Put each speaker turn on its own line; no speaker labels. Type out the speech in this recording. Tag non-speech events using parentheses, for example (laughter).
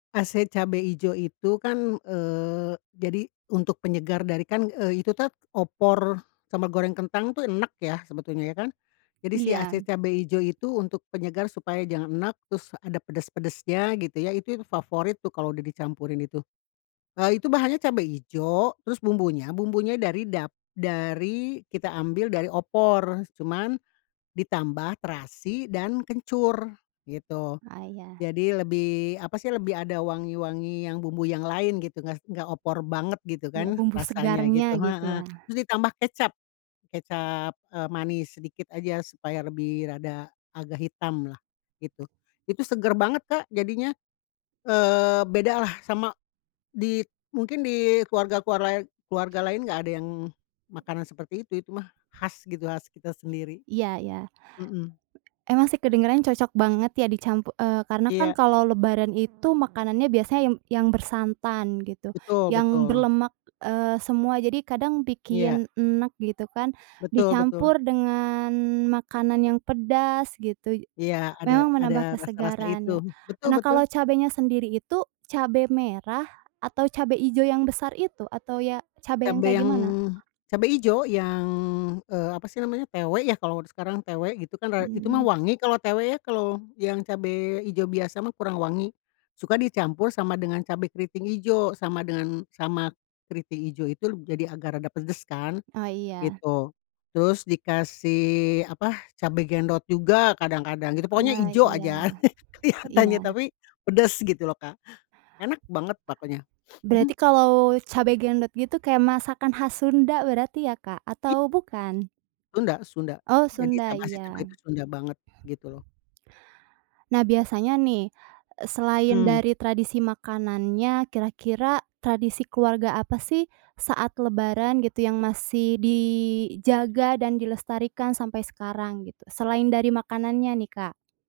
Ase cabe ijo itu kan, eee, jadi untuk penyegar dari kan, eee, itu tuh opor sama goreng kentang tuh enek ya sebetulnya ya kan? Jadi si ase
Iya.
cabe ijo itu untuk penyegar supaya jangan enek, terus ada pedas-pedasnya, gitu ya. Itu yang favorit tuh kalau udah dicampurin itu. Eee, itu bahannya cabe ijo terus bumbunya bumbunya dari dap dari kita ambil dari opor cuman ditambah terasi dan kencur gitu.
Ah iya.
Jadi lebih apa sih, lebih ada wangi-wangi yang bumbu yang lain gitu, nggak nggak opor banget gitu
Iya,
kan
bumbu
rasanya
segarnya
gitu.
gitu ya?
Heeh. Terus ditambah kecap kecap, eee, manis sedikit aja supaya lebih rada agak hitam lah gitu. Itu seger banget Kak, jadinya. Eee, bedalah sama di mungkin di keluarga-keluarla keluarga lain nggak ada yang makanan seperti itu. Itu mah khas gitu, khas kita sendiri.
Iya iya.
Mhm.
Emang sih kedengerannya cocok banget ya dicampur eee, karena kan
Iya.
kalau lebaran itu makanannya biasanya yang yang bersantan gitu,
Betul
yang
betul.
berlemak, eee, semua, jadi kadang
Iya.
bikin enek gitu kan.
Betul betul.
Dicampur dengan makanan yang pedas gitu.
Iya ada
Memang
ada
menambah
rasa-rasa
kesegaran
itu.
ya.
Betul
Nah,
betul.
kalau cabenya sendiri itu cabe merah, atau cabe hijau yang besar itu, atau ya cabe yang
Cabe
kayak
yang
gimana?
cabe ijo yang, eee, apa sih namanya TW ya, kalau sekarang, TW gitu kan, ra itu mah
Mmm.
wangi kalau TW ya. Kalau yang cabe ijo biasa mah kurang wangi. Suka dicampur sama dengan cabe keriting ijo sama dengan sama keriting ijo itu leb jadi agak rada pedes kan,
Oh iya.
gitu. Terus dikasih apa, cabe gendot juga kadang-kadang gitu. Pokoknya
Oh
ijo
iya,
aja (chuckles) kelihatannya
iya.
tapi pedes gitu loh Kak. Enak banget pokoknya.
Berarti
(chuckles)
kalau cabe gendot gitu kayak masakan khas Sunda berarti ya Kak,
I
atau bukan?
Sunda Sunda.
Oh
Jadi
Sunda,
cab ase cabe
iya.
itu Sunda banget, gitu loh.
Nah biasanya nih, e selain
Mmm.
dari tradisi makanannya, kira-kira tradisi keluarga apa sih, saat lebaran gitu yang masih dijaga dan dilestarikan sampai sekarang gitu, selain dari makanannya nih Kak?